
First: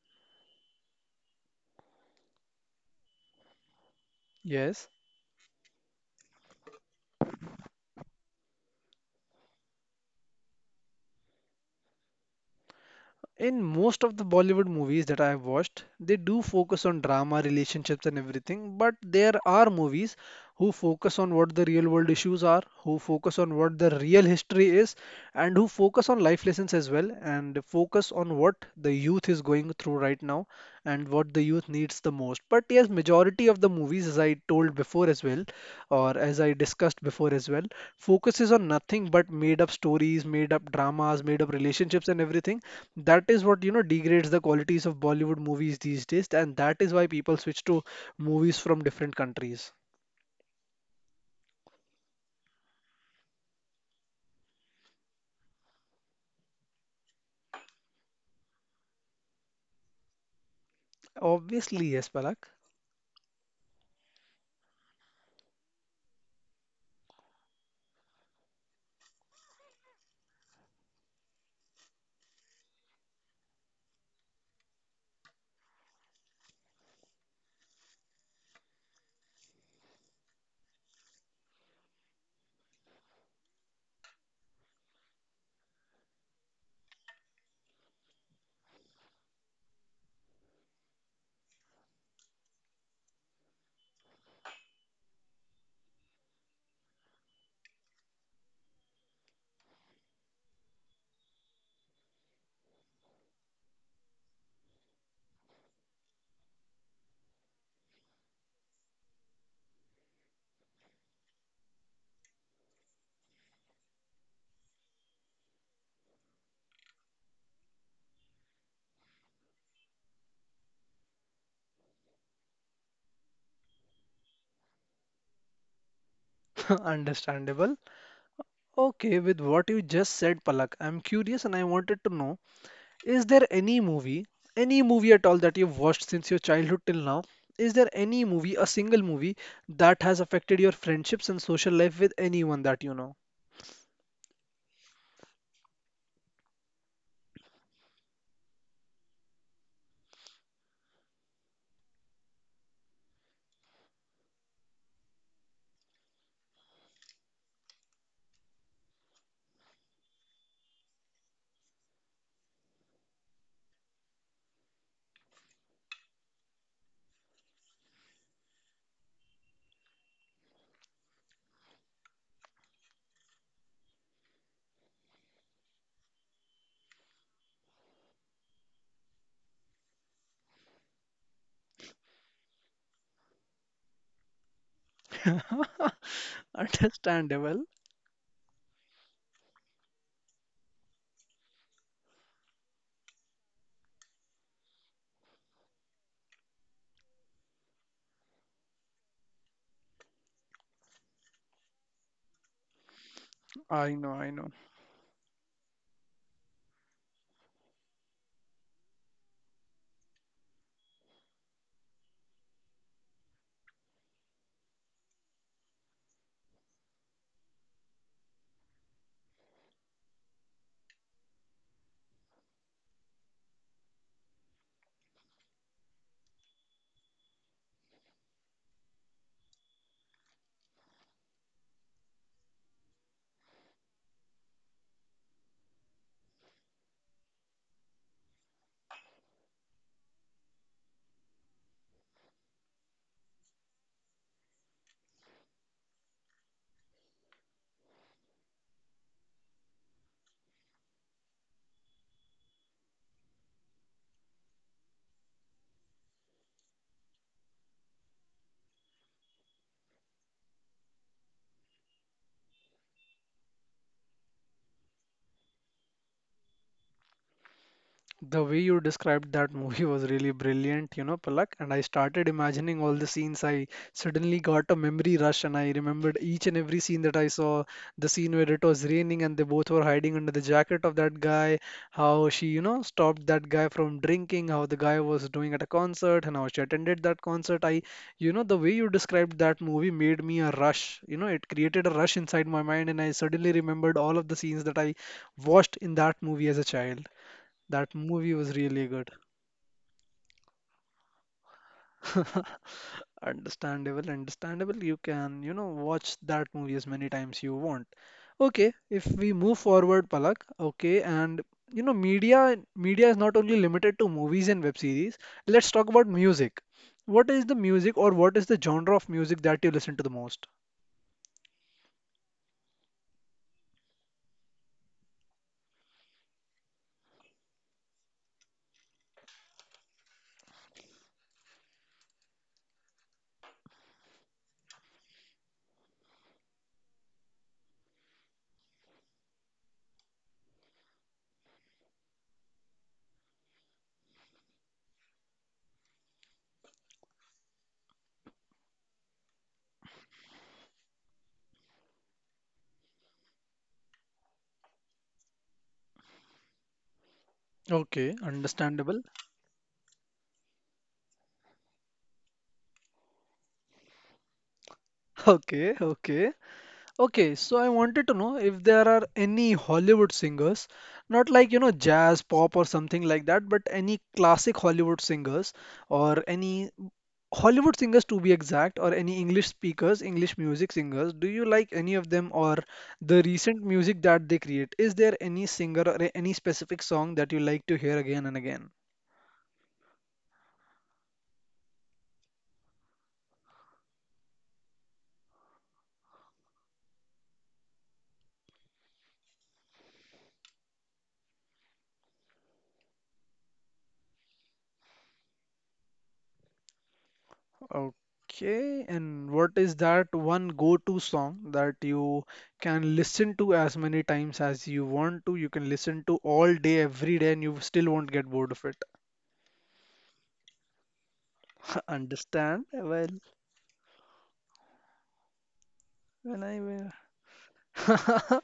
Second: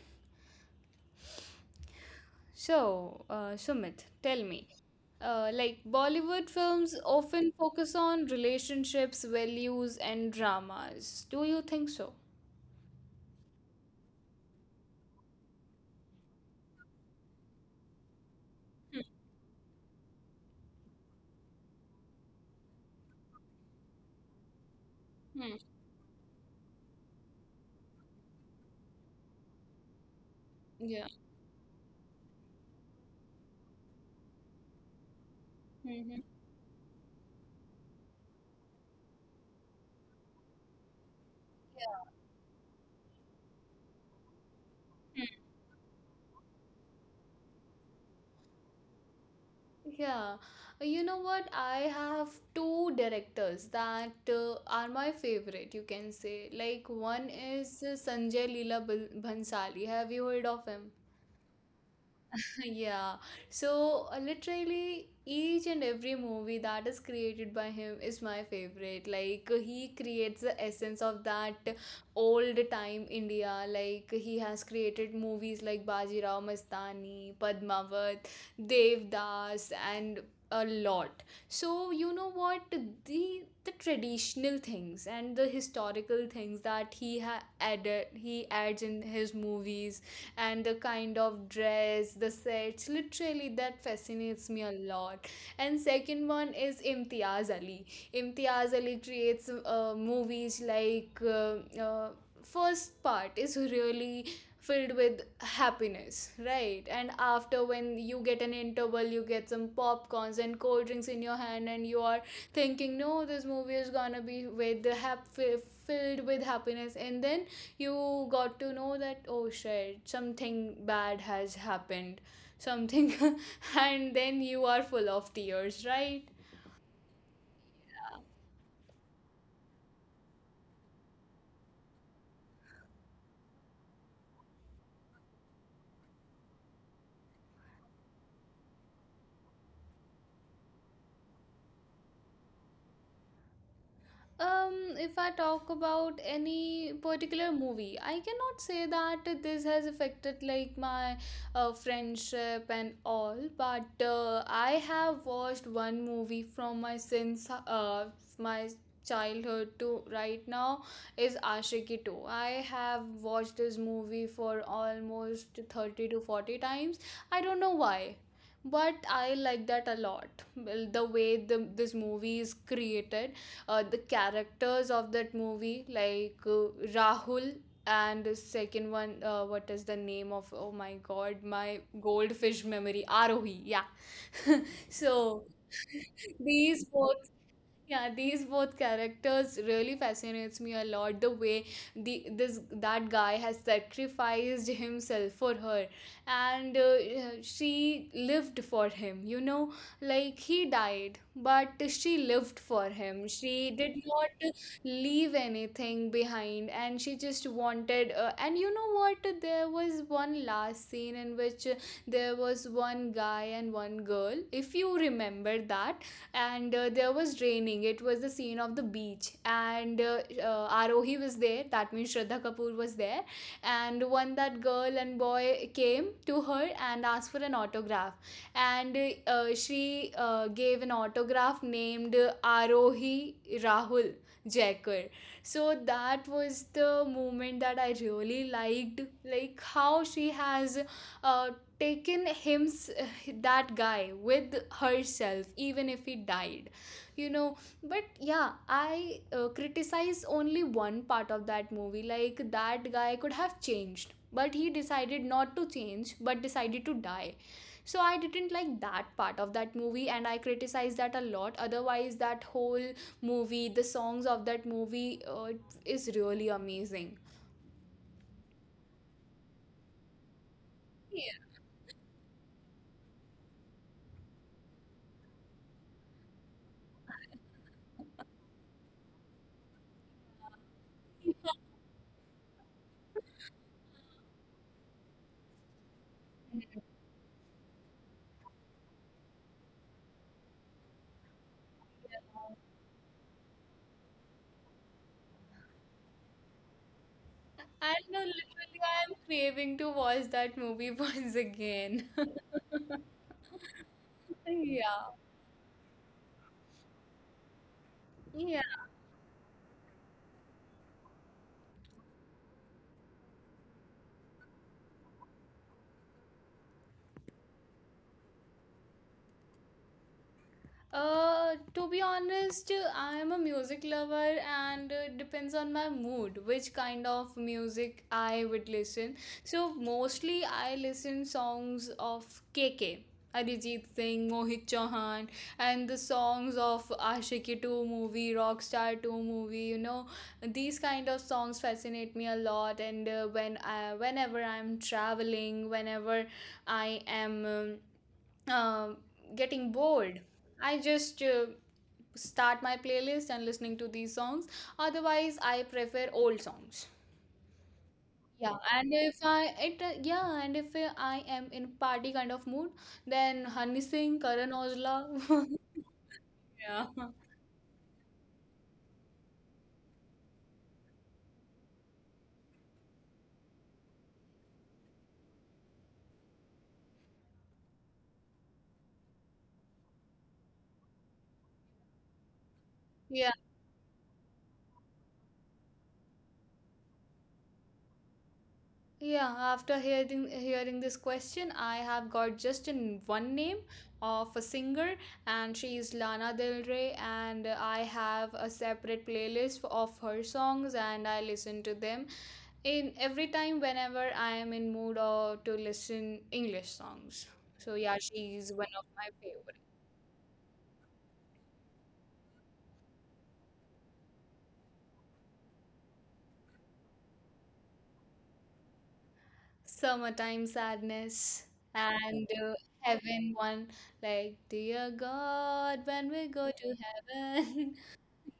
So, uh, Sumit, tell me,
Yes.
uh, like Bollywood films often focus on relationships, values, and dramas. Do you think so?
In most of the Bollywood movies that I have watched, they do focus on drama, relationships, and everything. But there are movies who focus on what the real world issues are, who focus on what the real history is,
Hmm.
and who focus on life lessons as well, and focus on what the youth is going through right now and
Yeah.
what the youth needs the most. But yes, majority of the movies, as I told before as well, or
Mm-hmm.
as I discussed before as well, focuses on nothing but made up stories, made up dramas, made up relationships,
Yeah,
and everything that is what you know degrades the qualities of Bollywood movies these days, and that is why people switch to movies from different countries.
yeah, you know what? I have two directors that uh, are my favorite, you can say. Like, one is uh, Sanjay Leela Bal- Bhansali. Have you heard of him?
Obviously, yes, Palak.
yeah so uh, literally each and every movie that is created by him is my favorite, like uh, he creates the essence of that old time India, like he has created movies like Bajirao Mastani, Padmavat, Devdas, and a lot. So you know what, the the traditional things and the historical things that he ha- added he adds in his movies, and the kind of dress, the sets. Literally, that fascinates me a lot. And second one is Imtiaz Ali. Imtiaz Ali creates uh, movies like uh, uh, first part is really filled with happiness, right? And after when you get an interval, you get some popcorns and cold drinks in your hand and you are thinking no this movie is gonna be with the hap- fi- filled with happiness, and then you got to know that oh shit something bad has happened, something. And then you are full of tears, right?
Understandable. Okay, with what you just said, Palak, I'm curious and I wanted to know, is there any movie, any movie at all that you've watched since your childhood till now? Is there any movie, a single movie, that has affected your friendships and social life with anyone that you know?
Um, if I talk about any particular movie, I cannot say that this has affected like my uh, friendship and all, but uh, I have watched one movie from my since uh, my childhood to right now is Ashiki two. I have watched this movie for almost thirty to forty times. I don't know why but I like that a lot. Well, the way the, this movie is created, uh, the characters of that movie, like uh, Rahul and the second one, uh, what is the name of? Oh my God, my goldfish memory, Arohi. Yeah. so these four,
Understandable.
yeah these both characters really fascinates me a lot, the way the this that guy has sacrificed himself for her, and uh, she lived for him, you know, like he died but she lived for him, she
I
did
know, I know.
not leave anything behind, and she just wanted uh, and you know what, there was one last scene in which uh, there was one guy and one girl, if you remember that, and uh, there was raining, it was the scene of the beach, and uh, uh, arohi was there, that means Shraddha Kapoor was there, and one that girl and boy came to her and asked for an autograph, and uh, she uh, gave an autograph named Arohi Rahul Jaikar. So that was the moment that I really liked, like how she has uh, taken him, that guy, with herself even if he died, you know. But yeah, I uh, criticize only one part of that movie, like that guy could have changed but he decided not to change but decided to die. So I didn't like that part of that movie and I criticize that a lot. Otherwise that whole movie, the songs of that movie uh, is really amazing.
The way you described that movie was really brilliant, you know, Palak. And I started imagining all the scenes. I suddenly got a memory rush and I remembered each and every scene that I saw. The scene where it was raining and they both were hiding under the jacket of that guy, how she, you know, stopped that guy from drinking, how the guy was doing at a concert, and how she
Yeah.
attended that concert. I, you know, the way you described that movie made me a rush. You know, it created a rush inside my mind, and I suddenly remembered all of the scenes that I watched in that movie as a child.
I
That
know,
movie was
literally,
really
I
good.
am craving to watch that movie once again.
Understandable, understandable. You
Yeah.
can, you know, watch that movie as many times you want.
Yeah.
Okay, if we move forward, Palak, okay, and you know, media media is not only limited to movies and web series. Let's talk about music. What is the music or what is the genre of music that you listen to the most?
Uh, to be honest, I am a music lover and uh, depends on my mood which kind of music I would listen. So mostly I listen songs of K K, Arijit Singh, Mohit Chauhan, and the songs of Aashiqui two movie, Rockstar two movie. You know, these kind of songs fascinate me a lot. And uh, when I, whenever I'm traveling, whenever I am. Um, um, getting bored, I just uh, start my playlist and listening to these songs. Otherwise I prefer old songs.
Okay,
Yeah and
understandable.
if I it uh, yeah and if uh, I am in party kind of mood, then Honey Singh, Karan Aujla.
Okay, okay.
Yeah,
Okay, so I wanted to know if there are any Hollywood singers, not like, you know, jazz, pop, or something like that, but any classic Hollywood singers or any Hollywood singers to be exact, or any English speakers, English music singers. Do you like any of them or the
yeah.
recent music that they create? Is there any singer or any specific song that you like to hear again and again?
Yeah, after hearing hearing this question, I have got just in one name of a singer, and she is Lana Del Rey, and I have a separate playlist of her songs, and I listen to them in every time whenever I am in mood or to listen English songs. So yeah, she is
Okay,
one of my
and what
favorite.
is that one go-to song that you can listen to as many times as you want to? You can listen to all day, every day, and you still won't get bored of it.
Summertime sadness, and uh,
Understand? Well,
heaven one, like dear God, when we
when
go
I
to heaven.
will.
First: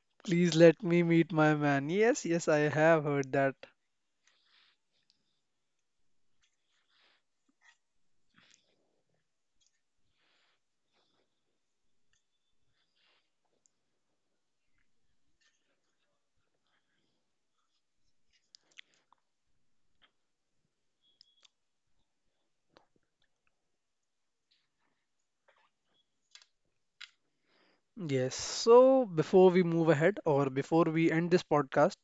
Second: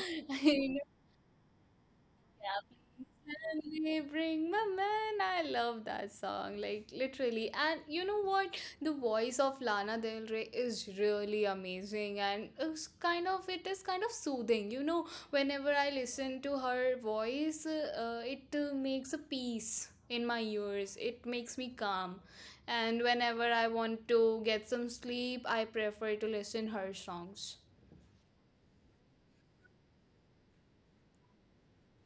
Please
You
let me meet my man. Yes, yes, I have heard that.
suddenly bring my man. I love that song, like literally. And you know what? The voice of Lana Del Rey is really amazing, and it's kind of it is kind of soothing. You know, whenever I listen to her voice, uh, it uh, makes a peace in my ears. It makes me calm, and whenever I want to get some sleep, I prefer to listen her songs.
Yes, so before we move ahead or before we end this podcast,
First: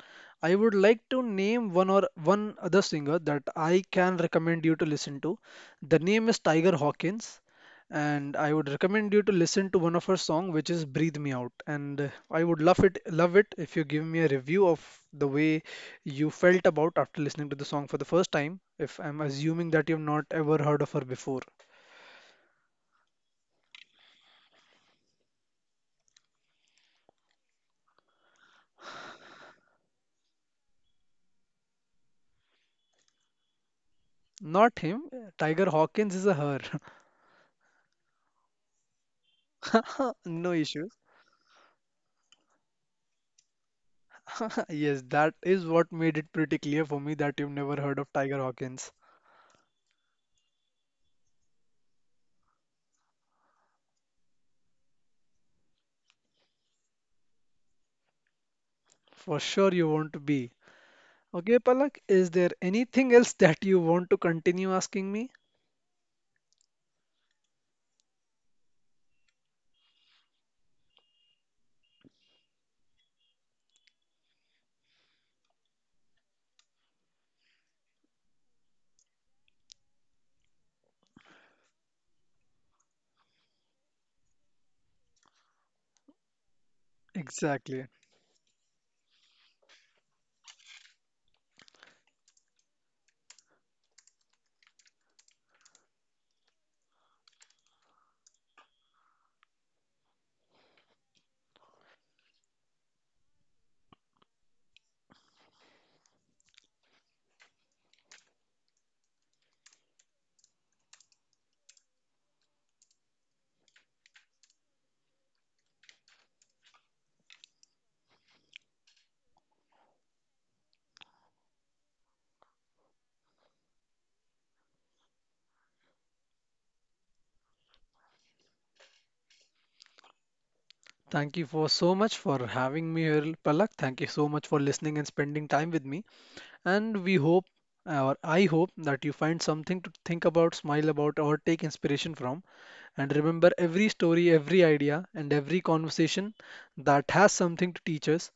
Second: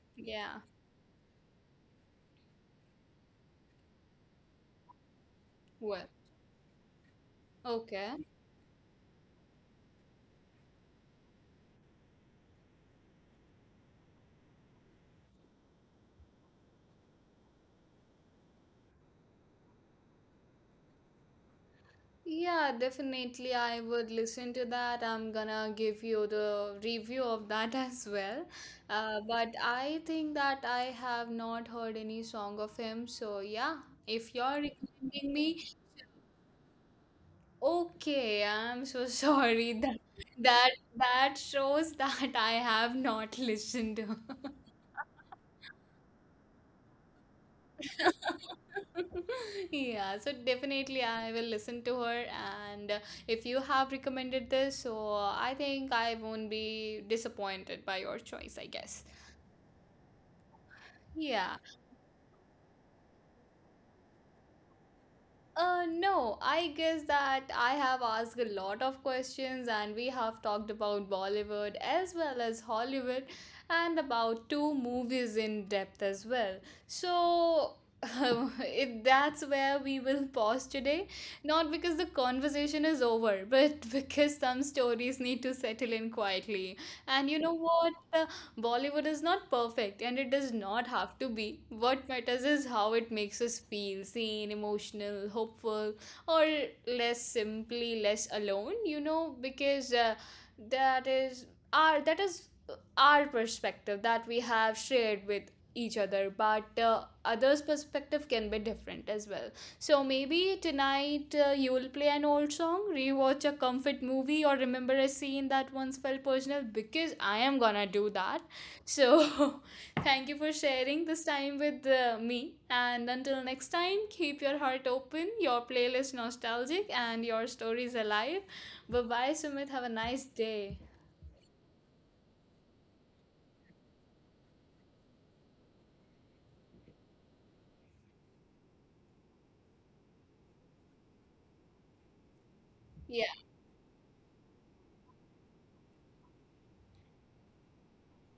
I
Yeah.
would like to name one or one other singer that I can recommend you to listen to. The
Well.
name is Tiger Hawkins,
Okay.
and I would recommend you to listen to one of her song, which is "Breathe Me Out." And uh, I would love it, love it if you give me a review of the way you felt about after listening to the song for the first time. If I'm assuming that you've not ever heard of her before,
Yeah, definitely. I would listen to that. I'm gonna give you the review of that as well. Uh, but I think that I have not heard any song of him. So, yeah, if you're
not him.
recommending me,
Tiger Hawkins is a her.
okay, I'm so sorry that
No
that
issues.
that shows that I have not listened to.
Yes, that is what made it pretty clear for me that you've never heard of Tiger Hawkins.
Yeah, so definitely I will listen to her, and uh, if you have recommended this, so I think I won't be disappointed by your choice, I guess.
For sure, you want to be.
Yeah.
Okay, Palak, is there anything else that you want to continue asking me?
Uh, no, I guess that I have asked a lot of questions and we have talked about Bollywood as well as Hollywood and about two movies in depth as well. So, if that's where we will pause today, not because the conversation is over, but because some stories need to settle in quietly. And you know
Exactly.
what? Bollywood is not perfect and it does not have to be. What matters is how it makes us feel seen, emotional, hopeful, or less, simply less alone, you know, because uh, that is our that is our perspective that we have shared with each other, but uh, others perspective can be different as well. So maybe tonight uh, you will play an old song, rewatch a comfort movie, or remember a scene that once felt personal, because I am gonna do that. So, thank you for sharing this time with uh, me. And until next time, keep your heart open, your playlist nostalgic, and your stories alive. Bye bye, Sumit. Have a nice day.
Thank you for so much for having me here, Palak. Thank you so much for listening and spending time with me. And we hope, or I hope, that you find something to think about, smile about, or take inspiration from. And
Yeah.
remember, every story, every idea, and every conversation that has something to teach us.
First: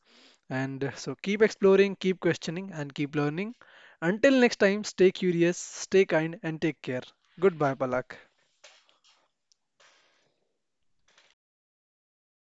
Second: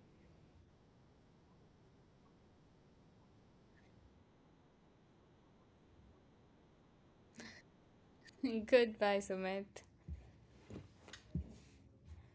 And so keep exploring, keep questioning, and keep learning. Until next time, stay curious, stay kind, and take care. Goodbye, Palak.
Goodbye, Sumit.